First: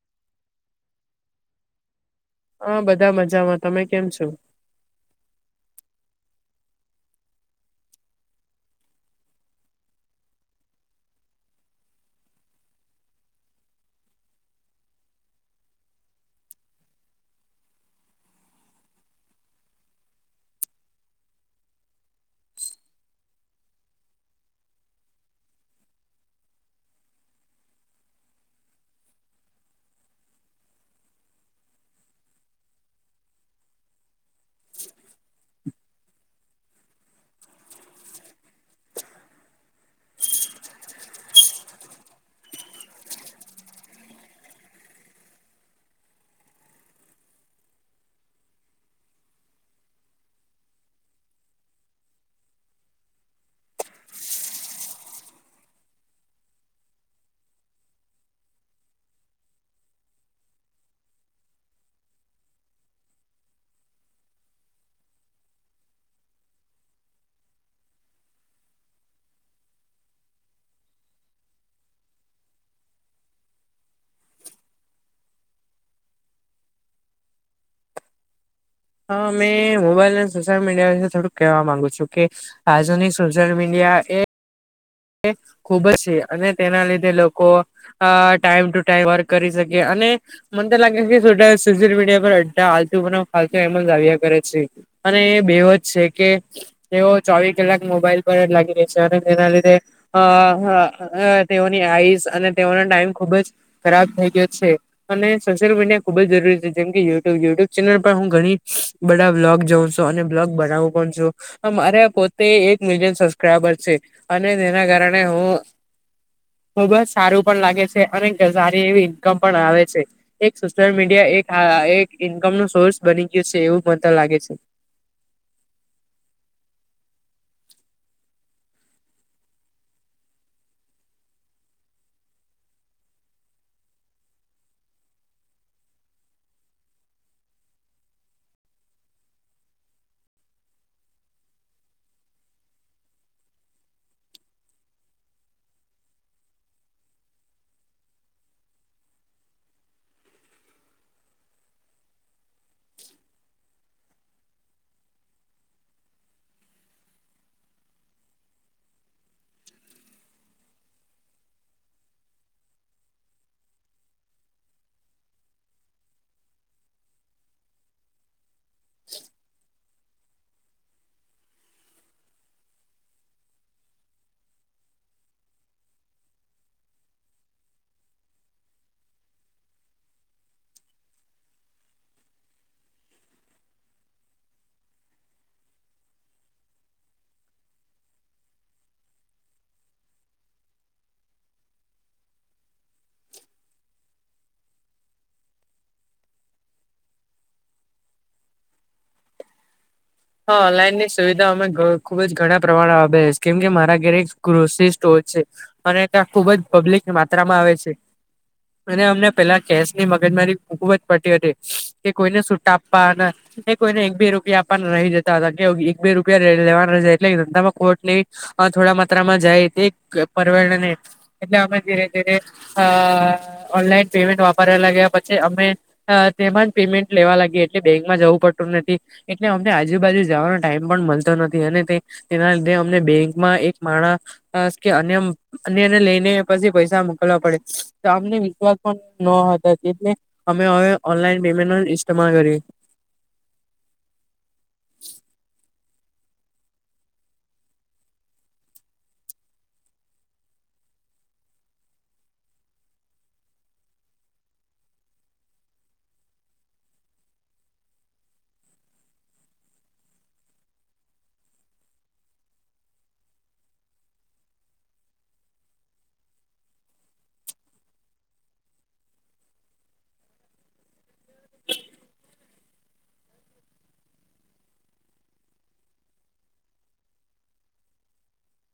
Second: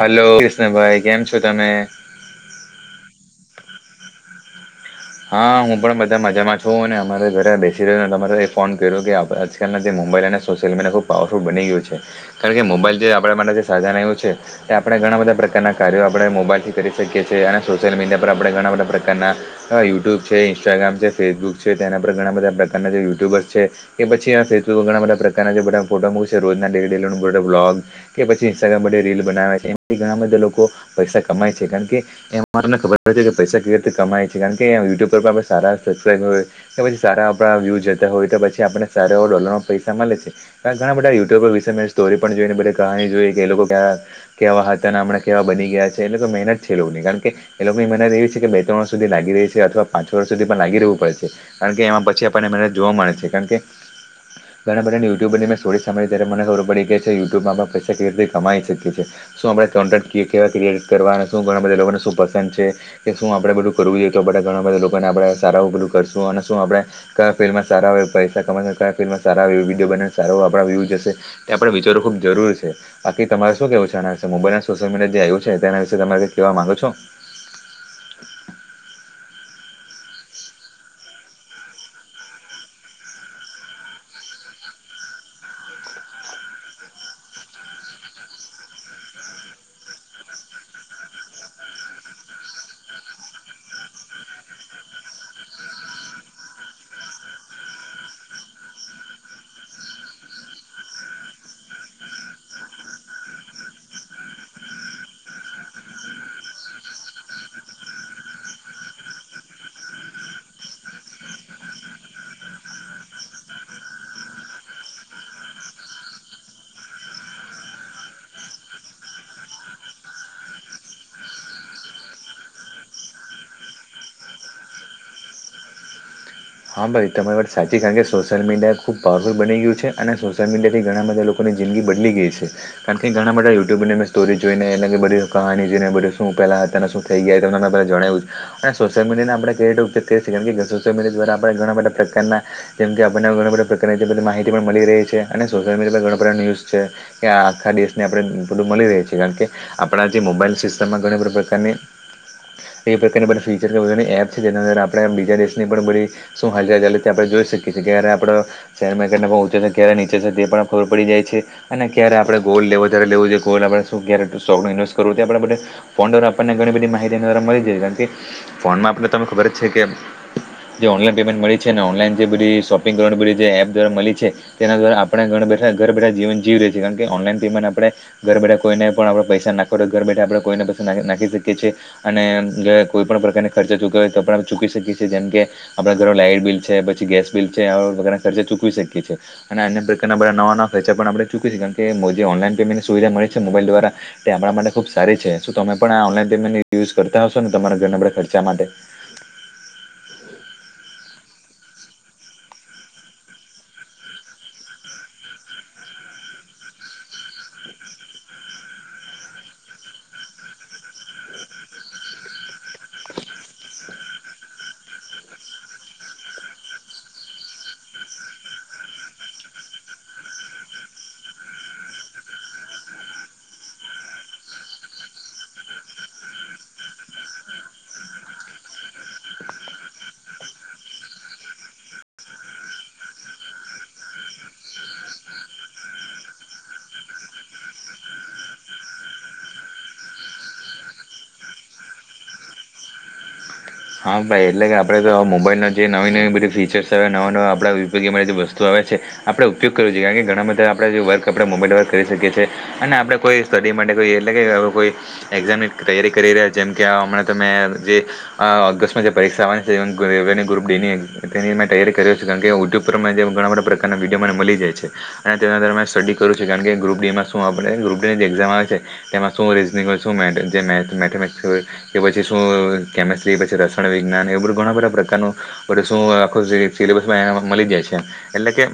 Hello કૃષ્ણભાઈ કેમ છો તમે? હા બધા મજામાં તમે કેમ છો? હા હું પણ બધા મજામાં છું અને અમારે ઘરે બેસી રહ્યોને તમારે ફોન કર્યો કે આજકાલ ના મોબાઈલ અને સોશિયલ મીડિયા ખૂબ પાવરફુલ બની ગયું છે કારણ કે મોબાઈલ જે આપણા માટે જે સાધાન આયુ છે તે આપણે ઘણા બધા પ્રકારનાં કાર્યો આપણે મોબાઈલથી કરી શકીએ છીએ અને સોશિયલ મીડિયા પર આપણે ઘણા બધા પ્રકારના યુટ્યુબ છે ઇન્સ્ટાગ્રામ છે ફેસબુક છે તેના પર ઘણા બધા પ્રકારના જે યુટ્યુબર્સ છે કે પછી આ ઘણા બધાકારના જે બધા ફોટો મુકશે રોજના બ્લોગ કે પછી ઇન્સ્ટાગ્રામ માટે રીલ બનાવે છે. એથી ઘણા બધા લોકો પૈસા કમાય છે કારણ કે એ અને ખબર છે કે પૈસા કેવી રીતે કમાય. કારણ કે યુટ્યુબ પર આપણે સારા સબક્રાઈબ હોય કે પછી સારા વ્યુ જતા હોય તો પછી આપ સારા ડોલરમાં પૈસા મળે છે ઘણા બધા યુટ્યુબર વિશે મે સ્ટોરી પણ જોઈ બધી કહાણી જોઈ કે એ લોકો ક કેવા હતા અને હમણાં કેવા બની ગયા છે એટલે લોકો મહેનત છે એ લોકોની કારણ કે એ લોકો ની મહેનત એવી છે કે બે ત્રણ સુધી લાગી રહી છે અથવા પાંચ વર્ષ સુધી પણ લાગી રહેવું પડે છે કારણ કે એમાં પછી આપને મને જોવા મળે છે કારણ કે ઘણા બધાની યુટ્યુબરનીં સોરી સાંભળી ત્યારે મને ખબર પડી કે યુટ્યુબમાં પૈસા કેવી રીતે કમાઈ શકીએ છે. શું આપણે કોન્ટે ક્રીએટ કરવા શું ઘણા બધા લોકોને શું પસંદ છે કે શું આપડે બધું કરવું જોઈએ તો આપ ઘણા બધા લોકોને આપણે સારા ઉગલું કરશું અને શું આપણે કયા ફિલ્ડમાં સારા હવે પૈસા કમાશે. ક્યાં ફિલ્ડમાં સારા વિડીયો બહુ સારુ આપ વ્યુહ જશે વિચારવુ ખુબ જરૂર છે બાકી તમારે શું તમે મોબાઈલ અને સોશિયલ મીડિયા જે આવ્યું છે તેના વિશે તમે કાઈ કેવા માંગો છો. હા મેં મોબાઈલ અને સોશિયલ મીડિયા વિશે થોડુંક કહેવા માંગુ છું કે આજુની સોશિયલ મીડિયા એ ખુબ જ છે અને તેના લીધે લોકો ટાઈમ ટુ ટાઈમ વર્ક કરી શકે અને અને મને તો લાગે છે કે સોશલ મીડિયા પર એ આતુ ફતુ એમ દાવ કરે છે. અને એ બેવ જ છે કે તેઓ ચોવી કલાક મોબાઈલ પર જ લાગી રહે છે અને તેના લીધે અ તેઓની આઈઝ અને તેઓનો ટાઈમ ખુબ જ ખરાબ થઈ ગયો છે. અને સોશિયલ મીડિયા ખુબ જરૂરી છે જેમકે યુટ્યુબ યુટ્યુબ ચેનલ પર હું ઘણી બધા વ્લોગ જોઉ અને બ્લોગવુ પણ છું મારે પોતે એક મિલિયન સબસ્ક્રાઈબર છે અને મને એના કારણે હુ ખૂબ જ સારું પણ લાગે છે અને સારી એવી ઇન્કમ પણ આવે છે એક સોશિયલ મીડિયા એક હ એક ઈન્કમ નું સોર્સ બની ગયું છે એવું મને લાગે છે. [inaudible] હા ભાઈ તમારી વાત સાચી કારણ કે સોશિયલ મીડિયા ખૂબ પાવરફુલ બની ગયું છે અને સોશિયલ મીડિયા થી ઘણા બધા લોકોની જિંદીગી બદલી ગઈ છે કારણ કે ઘણા માટે યુટ્યુબરનેં સ્ટોરી જોઈને એ બધી કહા જોઈને બધું શું પહેલા શું થઈ ગયા જણાવ સોશયલ મીડિયાને આપણે કઈ ઉપયોગ કરીએ કે સોલ મીડિયા દ્વારા ઘણા બધા પ્રકારના જેમ આપણને ઘણા બધા પ્રકારધી માહિતી પણ મળી રહી છે અને સોશયલ મીડિયા પર આ દેશને આપડે મળી રહે છે કારણ કે આપડા જે મોબાઈલ સિસ્ટમ માં સિસ્ટમ એ પ્રકાર બધી ફીચર બધાની એપ છે જેના અંદર આપણે બીજા દેશની પણ બધી શું હાલ છેથી આપણે જોઈ શકીએ છીએ ક્યારે આપડે શેર માર્કેટ પહોંચે છે ક્યારે નીચે છે તે પણ ખબર પડી જાય છે. અને ક્યારે આપણે ગોલ્ડ લેવું ત્યારે લેવું જોઈએ ગોલ્ડ આપણે કેરેટ સોકું ઇન્વેસ્ટ કરવું આપડે બધા આપણને ઘણી બધી માહિતી મળી રહે છે કારણ કે ફોનમાં આપણે તમને ખબર જ છે કે જે ઓનલાઈન પેમેન્ટ મળી છે ઓનલાઈન જે બધી શોપિંગ એપ દ્વારા મળી છે તેના દ્વારા આપણા ઘર બેઠા ઘર બેઠા જીવન જીવી રહી છે કારણ કે ઓનલાઈન પેમેન્ટ આપણે ઘર બેઠા કોઈને પણ આપે પૈસા નાખો તો ઘર બેઠા આપણે કોઈને પૈસા ના નાખ શકીએ છીએ અને કોઈ પણ પ્રકારની ખર્ચા ચૂક્યો હોય તો પણ ચૂકી શકીએ છીએ જેમ કે આપણા ઘરો લાઇટ બિલ છે પછી ગેસ બિલ છે આવા પ્રકારના ખર્ચા ચૂકવી શકીએ છીએ અને અન્ય પ્રકારના બધા નવા-નવા છે પણ આપણે ચૂકીશ છે કારણ કે જે ઓનલાઈન પેમેન્ટની સુવિધા મળી છે મોબાઈલ દ્વારા તે આપણા માટે ખૂબ સારી છે શું તમારે આ ઓનલાઈન પેમેન્ટ યુઝ કરતા હશો ને તમારા ઘરને આપ ખર્ચા માટે. હા ઓનલાઈન ની સુવિધા અમે ખુબ જ ઘણા પ્રમાણે આવે છે કેમ કે મારા ઘરે એક કૃષિ સ્ટોર છે. અને ત્યાં ખુબ જ પબ્લિક માત્રામાં આવે છે. અને અમને પેલા કેસ ની મગજમારી ખુબ જ પટીતી હતી કે કોઈને સૂટ આપવા ના એ કોઈને એક બે રૂપિયા આપવા. રહી જતા હતા, કે એક બે રૂપિયા લેવાના એટલે ધંધામાં કોર્ટની થોડા, માત્રામાં જાય પર એટલે અમે ધીરે, ધીરે ઓનલાઈન પેમેન્ટ વાપર પછ, અમે તેમાં પેમેન્ટ લેવા લાગી એટલે બેંકમાં જવું, પડતું નથી એ અમને આજુબાજુ, જવાનો ટાઈમ પણ મળતો નથી, અને તે તેના લીધે અમને બેંકમાં એક માણા કે એને લઈને પછી, પૈસા મોકલવા પડે તો આમને વિશ્વાસ પણ ન લે અમે હવે ઓનલાઈન પેમેન્ટ, ન ઇમાલ કરી હા, ભાઈ એટલે કે આપડે તો મોુંબાઈનો જે નવી નવી બધી ફીચર્સ આવે નવા નવા આપણા ઉપયોગી અરી બધ વસ્તુ આવે છે, આપણે ઉપયોગ કરું છઈએ, કારણ કે ઘણા બધા આપણે જે વર્ક આપણે મોબાઈલ વર્ક કરી શકીએ છીએ, અને આપણે કોઈ સ્ટડી માટે કોઈ એટલે કે કોઈ એક્ઝામ તૈયારી કરી રહ્યા, જેમ કે હમણાં તમે જે આ ઓગસ્ટમાં જે પરીક્ષા આવવાની છે, એ રેવે ગ્રપ ડી ની તેની મે તૈયારી કર્યો છે, કારણ કે યુટ્યુબ પર જે ઘણા બ પ્રકારના વિડીયો મને મળી જાય છે, અને તેના સ્ટડી કરું છે, કારણ કે ગ્રુપ ડીમાં શું આપ ગડી છે, તેમાં શું રીઝનંગ મેમેટિક્સ કે પછી શું કેમેસ્ટ પછી, રસણ વિજ્ઞાન એ બધું ઘણા બધા પ્રકારનું બધું શું આખું સિલેબસમાં મળી જાય છે એલા કે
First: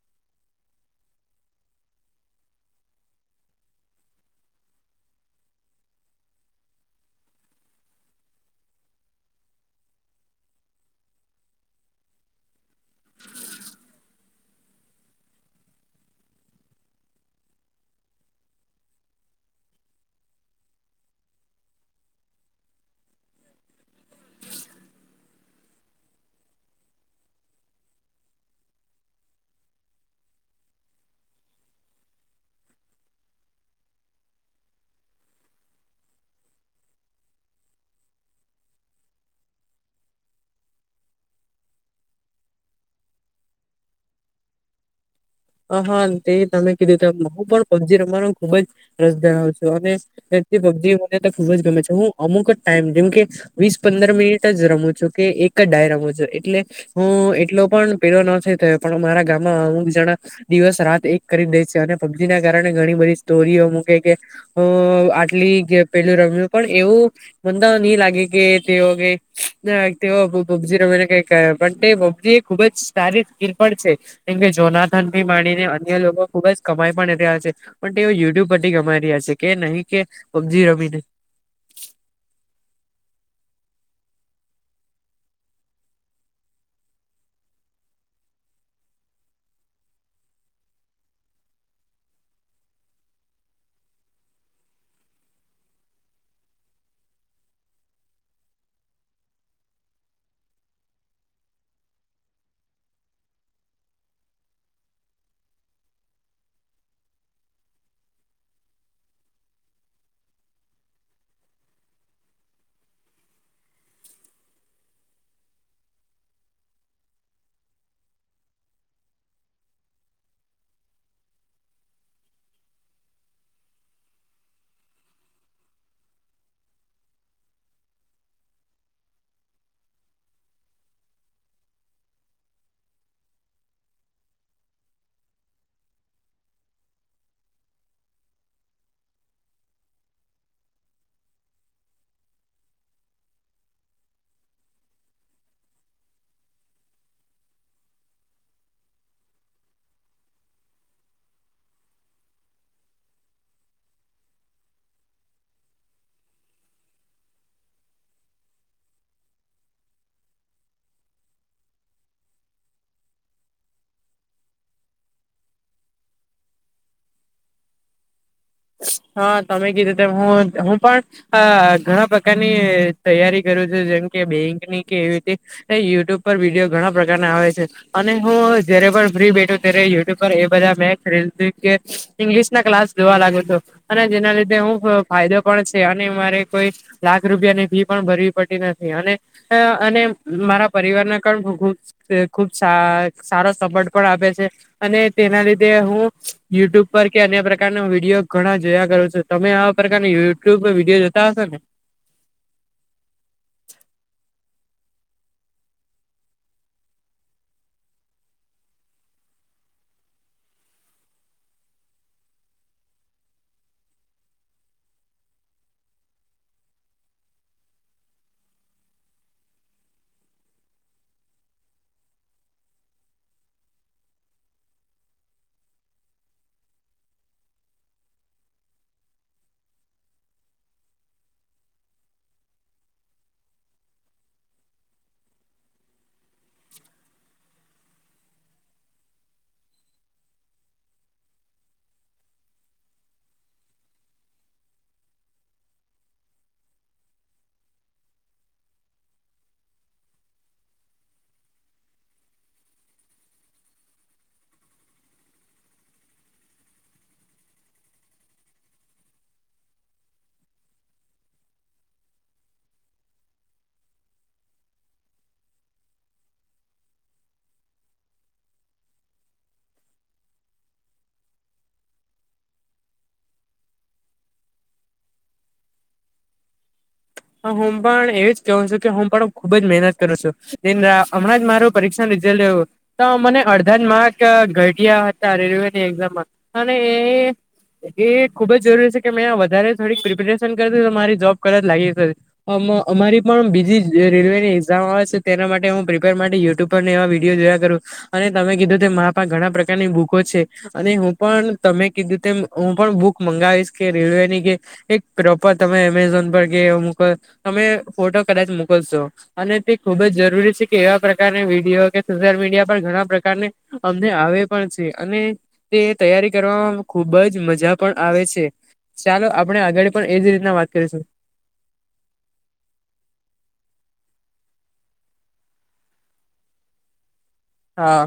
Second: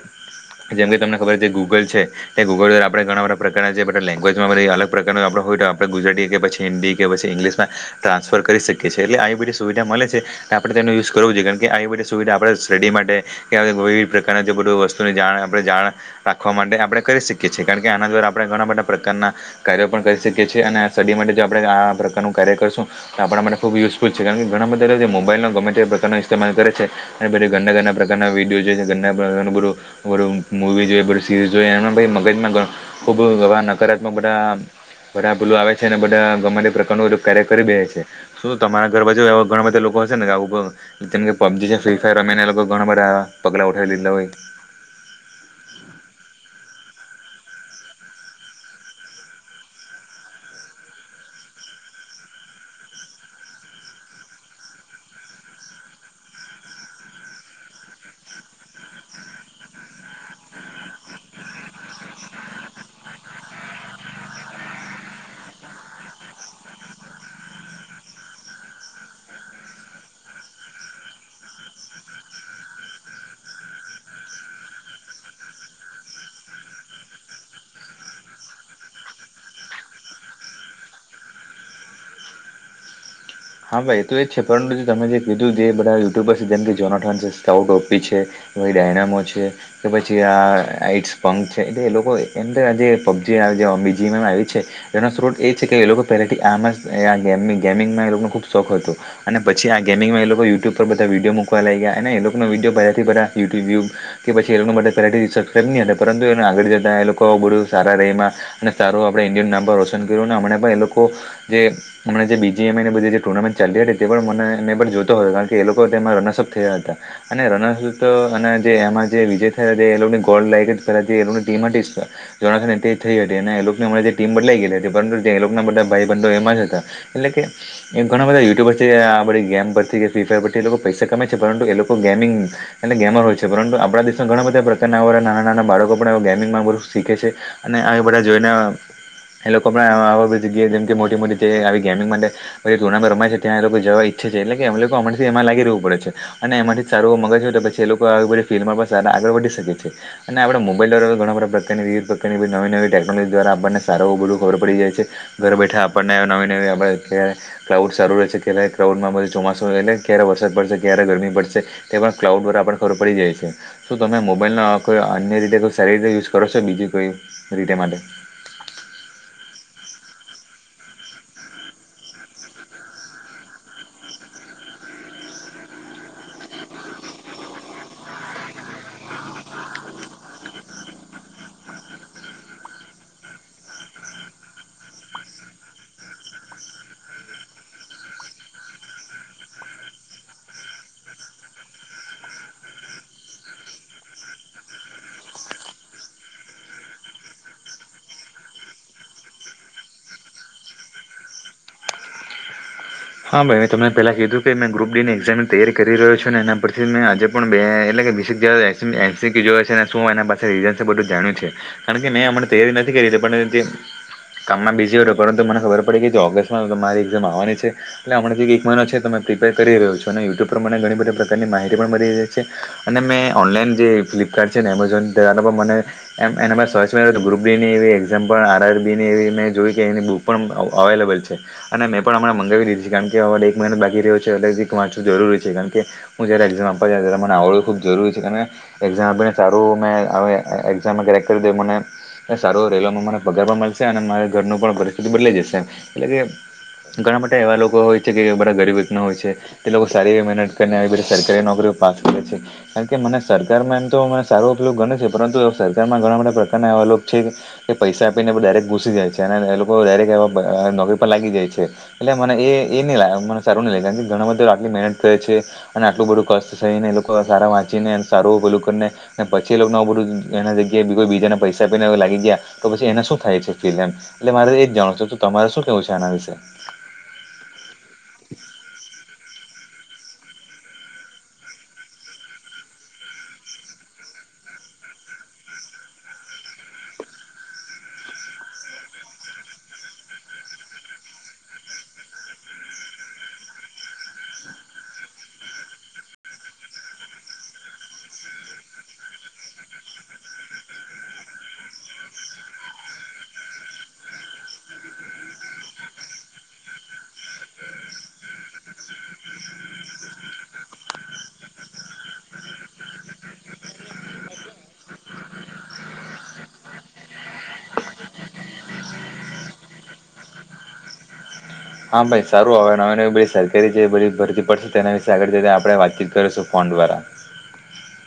જેમ કે તમને ખબર છે, કે ગૂગલ છે, તે ગૂગલ દ્વારા આપણે ઘણા બધા પ્રકારના જે બા લેંગ્વેજમાંધ અલગ પ્રકારનો આપો હોય, તો આપણે ગુજરાતી કે પી હિન્દી કે પછી ઇંગ્લિશમાં ટ્રાન્ફર કરી શકીએીએ એટલે બધ સુવિધા મળે છે, આપણે તે યુઝ કરવું જોઈએ કાર કે આવી બધી સુવિધા આપ સ્ટડી માટે કે પ્રકાર જે બધી વસ્તુની જા આપણે જા, ણ રાખવા માટે આપણે કરી શકીએ છીએ, કારણ કે આના દ્વારા આપણે ઘણા બધા પ્રકારના કાર્યો પણ કરી શકીએ છીએ, અને આ સ્ટડી માટે જો આપણે, આ પ્રકારનું કાર્ય કરશું તો આપણા માટે ખૂબ યુઝ ખુ છે કારણ ઘણા બધા લોકો મોબાઈલનો ગમે તે પ્રકારનો ઇસ્તેમાલ કર છે, અનેધી ઘના ઘરના પ્રકારના વિડીયો છે. વી જો બધ સીરીઝ, જો એ મગજમાં ખબર નકાર. બધા બા પુલો આવે છે, અનેને બધા ગ પ્રકાર ન કાર્ય કરી બે છે. તમારા ઘર બાજવા ઘણા બધા લોકો હશે નેું કે પબજી છે, ફ્રી ફાયર રમે્યા ને એ લોકો ઘણા બધા પગલા બી હ હા, તે તમે કીધું ત હું, પણ પબજી રમવાનો ખુબ જ રસ ધરાવ છું, અને પબજી મને ખુબજ ગમે છે, હું અમુક જ ટાઈમ જેમ કે વીસ પંદર મિનિટ જ રમું છું, કે એક જ ડાયરમો છો, એટલે હું, એટલો પણ પેલો નથી, થયો પણ મારા ગામમાં અમુક જણા દિવસ રાત એક કરી દે છે, અને પબજીને કારણે ઘણી બધી સ્ટોરીઓ મૂકે કે આટલી પેલું રમ પણ એવું મ નહી, લાગે કે તેઓ કે તે પબજી રમીને પજી એ ખુબજ સારી સ્ પણ છે, કેમ કે જોના થી માડીને અન્ય લોકો ખુબજ કમાઈ, પણ રહ્યા છે, પણ તેઓ યુટ્યુબ પરથી કમાઈ રહ્યા છે, કે નહીં કે પબજી રમિને હા, ભાઈ એ તો એ જ છે, પરંતુ તમે જે કીધું જે બધા યુટ્યુબર છે, જેમ કે જોનાથન છે સ્ઉટ ઓપી છે ભ ડાયનામો છે, કે પછી આ આઈટ પંક છે, એટલે એ લોકો એમ આ જે પબજી ી એનો સ્ોત એ છે, કે લોકો પહેથીંગ ખબ શોખ હતોું, અને પછી, આ ગેમિંગમાં એ લોકો યુટ્યુબ પર બધા વિડીયો મૂકવા લાગ્યા અને એ લોકો વ વિડીયો બધથી યુટ્યુટ્યુબ કે પછી એ લોકો માટે પહેલાથી સબસ્ક્રાઈબ નહીં, હતા પરંતુ એને આગળ જતાં એ લોકો બધું સારા રહે એમાં અને સારું આપણે ઈન્ડિયન નામ પર રોશન કર્યું હમ, પણ એ લોકો જેમ, જે બીજી એમ બધ ટુર્નામેન્ટ ચાલી હતી, તે પણ મને એને પણ જોતો હતો, કારણ કે એ લોકો તેમાં રનસઅપ થયા હતા અને રનઅસપ અને એમાં જે વિજય, થ ગોલ લાયક ટી થ જે ટીમ બદલાઈ ગયલી હતી, પરંતુ જે ના બધા ભાઈ બંધો એમાં જ હતા, એટલે કે એ ઘણા બધા યુટ્યુબરથી, આ બધી ગેમ પરથી કે ફ્રી ફાયર પરથી, એ લોકો પૈસા કમામે છે પરંતુ એ લોકો ગેમિંગ ગેમર હોય છે, પરંતુ આપણા દેશમાં ઘણા બધા પ્રકારનાવાળા નાના નાના બાળકો પણ ગેમિંગમાં બધું શીખે છે, અને આવી બધા જોઈને, એ લોકો પણ બધી જગ્યાએ જેમ, મોટી મોટી આવી ગેમિંગ માટે હ જે ટુર્નામે રમાય છે ત્યા એ લોકો જવા ઈચ્છે છે, એટલે એ લોકો અમાંથી એમાં લાગી રહેવું પડે છે, અને એમાંથી સારુંવ મગજ છે, તો પછી એ લોકોધી ફિલ્ડમાં પણ સા આગળ વધી શકે છે, અને આપણે મોબાઈલ દ્વારા ઘણા બધા પ્રકારની વિવિધ પ્રકારની નવી, નવી ટેકનોલોજી દ્વારા આપણને સારું બધું ખબર પડી જાય છે, ઘર બેઠા આપણને નવી, નવી આપણે અત્યારે ક્લાઉડ સારું રહે છે, કેટલાય ક્લાઉડમાં બધ ચોમાસ એટલે ક્યારે વરદ પડશે ક્યારે ગરમી, પડશે તે પણ ક્લાઉડ બરા ખર પડી જાય છે શ તમે મોબાઈલ કો અન્ય રીતે સારી રીતે યુઝ કરો છો બી કોઈ રીતે? માટે. હા તમે કીધું તેમ હું- હું પણ ઘણા પ્રકારની તૈયારી કરું છું જેમ બેકનીવી ર યુટ્યુબ પર વિડીયો ઘણા પ્રકારના આવે છે અને હું જ પણ ફ બેઠું ત યુટ્યુબ પર એ બધા મે કે ઇંગ્લિશ ના ક્સ જોવા લાગ્યો. અને જેના લીધે હું ફાયદો પણ છે અને મારે કોઈ લાખ રૂપિયાની ફી પણ ભરવી પડે. મારા પરિવારને પણ ખૂબ સારા સપોર્ટ પણ આપે છે અને તેના લીધે હું યુટ્યુબ પર કે અન્ય પ્રકારનો વિડીયો ઘણા જોયા કરો છો. તમે આવા પ્રકારની યુટ્યુબ વિડીયો જોતા હશો ને? હા, ભાઈ મે તમને પેલા કીધું મેં ગ્રુપ ડીની એક્ઝામીની તૈયારી કરી રહ્યો છે અને એના પરથી મેં આજે પણ બે એટલે કે [unintelligible] એનસી હોય છે અને શું એના પાસે રીઝન છે બધું જાણવું છે. કારણ કે મેં અમણે તૈયારી નથી કરી પણ જે કામમાં બીજી હતો પરંતુ મને ખબર પડી કે ઓગસ્ટમાં ત મારી એક્ઝામ આવવાની છે. એટલે હમણાં હજી એ-એક મહીનો છે તો મે પ્રિપેર કરી રહ્યો છું અને યુટ્યુબ પર મને ઘણી બધી પ્રકારની માહિતી પણ મળી રહે છે અને મેં ઓનલાઈન જે ફ્લિપકાર્ટ છે ને એમેઝોન ત્યાંનો પણ મને એમ એનામાં સર્ચ કર્યું તું ગ્રુપની એવી એઝામ્પ પણ આરઆરબીની એવી મેં જોય કે એની બુક પણ અવ-અવેઈલેબલ છે અને મેં પણ હમણાં મગાવી દીધ કારણ કે હવે ત એક મહિનો બાકી રહ્યો છે અત્યાર થી જ વાંચવું જરૂરી છે. કારણ કે હું જ્યારે એક્ઝામ આપવા જાવ ત્યારે મને આવડવુ ખૂબ જરૂ જરૂરી છે. કારણ કે એક્ઝામ આપીને સારું મેં હવે એ-એ-એક્ઝામ ક્રેક કરી દે મને સારો રેવામાંને પગાર પણ મળશે અને મારા ઘરનું પણ પરિસ્થિતિ બદલાઈ જશે એટલે કે ઘણા માટે એવા લોકો હોય છે કે બધા ગરીબ રીના હોય છે તે લોકો સારી મહેનત કરીી સરકારી નોકરી પાસ કરે છે. કારણ કે મને સરકારમાં એમ તો મને સારો ઉપયોગ ગને છે પરંતુ સરકારમાં ઘણા બધા પ્રકારના એવા લોગ છે. પૈસા આપીને દરેક ઘુસી જાય છે અને એ લોકો દરેક એવા નોકરી પર લાગી જાય છે એટલે મને એ એ નહ લાગે મને સારું નઈ લાગે કારણ કે ઘણા બધા આટલી મહેનત કરે છે અને આટલું બધું કષ્ટ ને એ લોકો સારા વાંચ પી સારું પેલું કરી ને પછી એ ન બધું એના જગ્યાએ કોઈ બીજા ના પૈસા પને લાગી ગયા પછી એને શું થાય છે ફિમ એટલે મારે એજ જાણો છો તમારે શું કેવું છે આના વિશે? હ હું પણ એવી જ કેહું છું કે હું પણ ખુબ જ મહેનત કરું છું હમણાં જ માર પરીક્ષા ન રિઝલ્ટ લું તો મને અડધા જ માર્ક ઘટિયા હતા રેલવેની એક્ઝામમાં અને એ એ એ ખુબ જરૂરી છે કે મેં વધારે થોડીક પ્રિપેરેશન કરી તો મારી જોબ કદાચ લાગી અમ-અમારી પણ બીજી જે રેલવેની એક્ઝામ આવે છે તેના માટે હું પ્રિપેર માટે યુટ્યુબ પર વિડીયો જોયા કરું અને તમે કીધું કે મા પાહે ઘણા પ્રકારની બુકો છે અને હું પણ તમે કીધું તેમ હું પણ બુક મંગાવીશ કે રેલવેની કે એક પ્રોપર તમે એમેઝોન પર કે પર તમે ફોટો કદાચ મોકલશો અને તે ખુબ જ જરૂરી છે કે એવા પ્રકારની વિડીયો કે સોશિયલ મીડિયા પણ ઘણા પ્રકારને અમને આવે પણ છે અને તે તૈયારી કરવામાં ખુ ખુબ જ મજા પણ આવે છે. ચાલો આપણે આગળ પણ એજ રીતના વાત કરીશું. હા ભાઈ સારું હવે નવી-નવી બધી સરકારી જે બધી ભરતી પડશે તેના વિશે આગળ આપણે જઈને વાતચીત કરીશું ફોન રા. હા.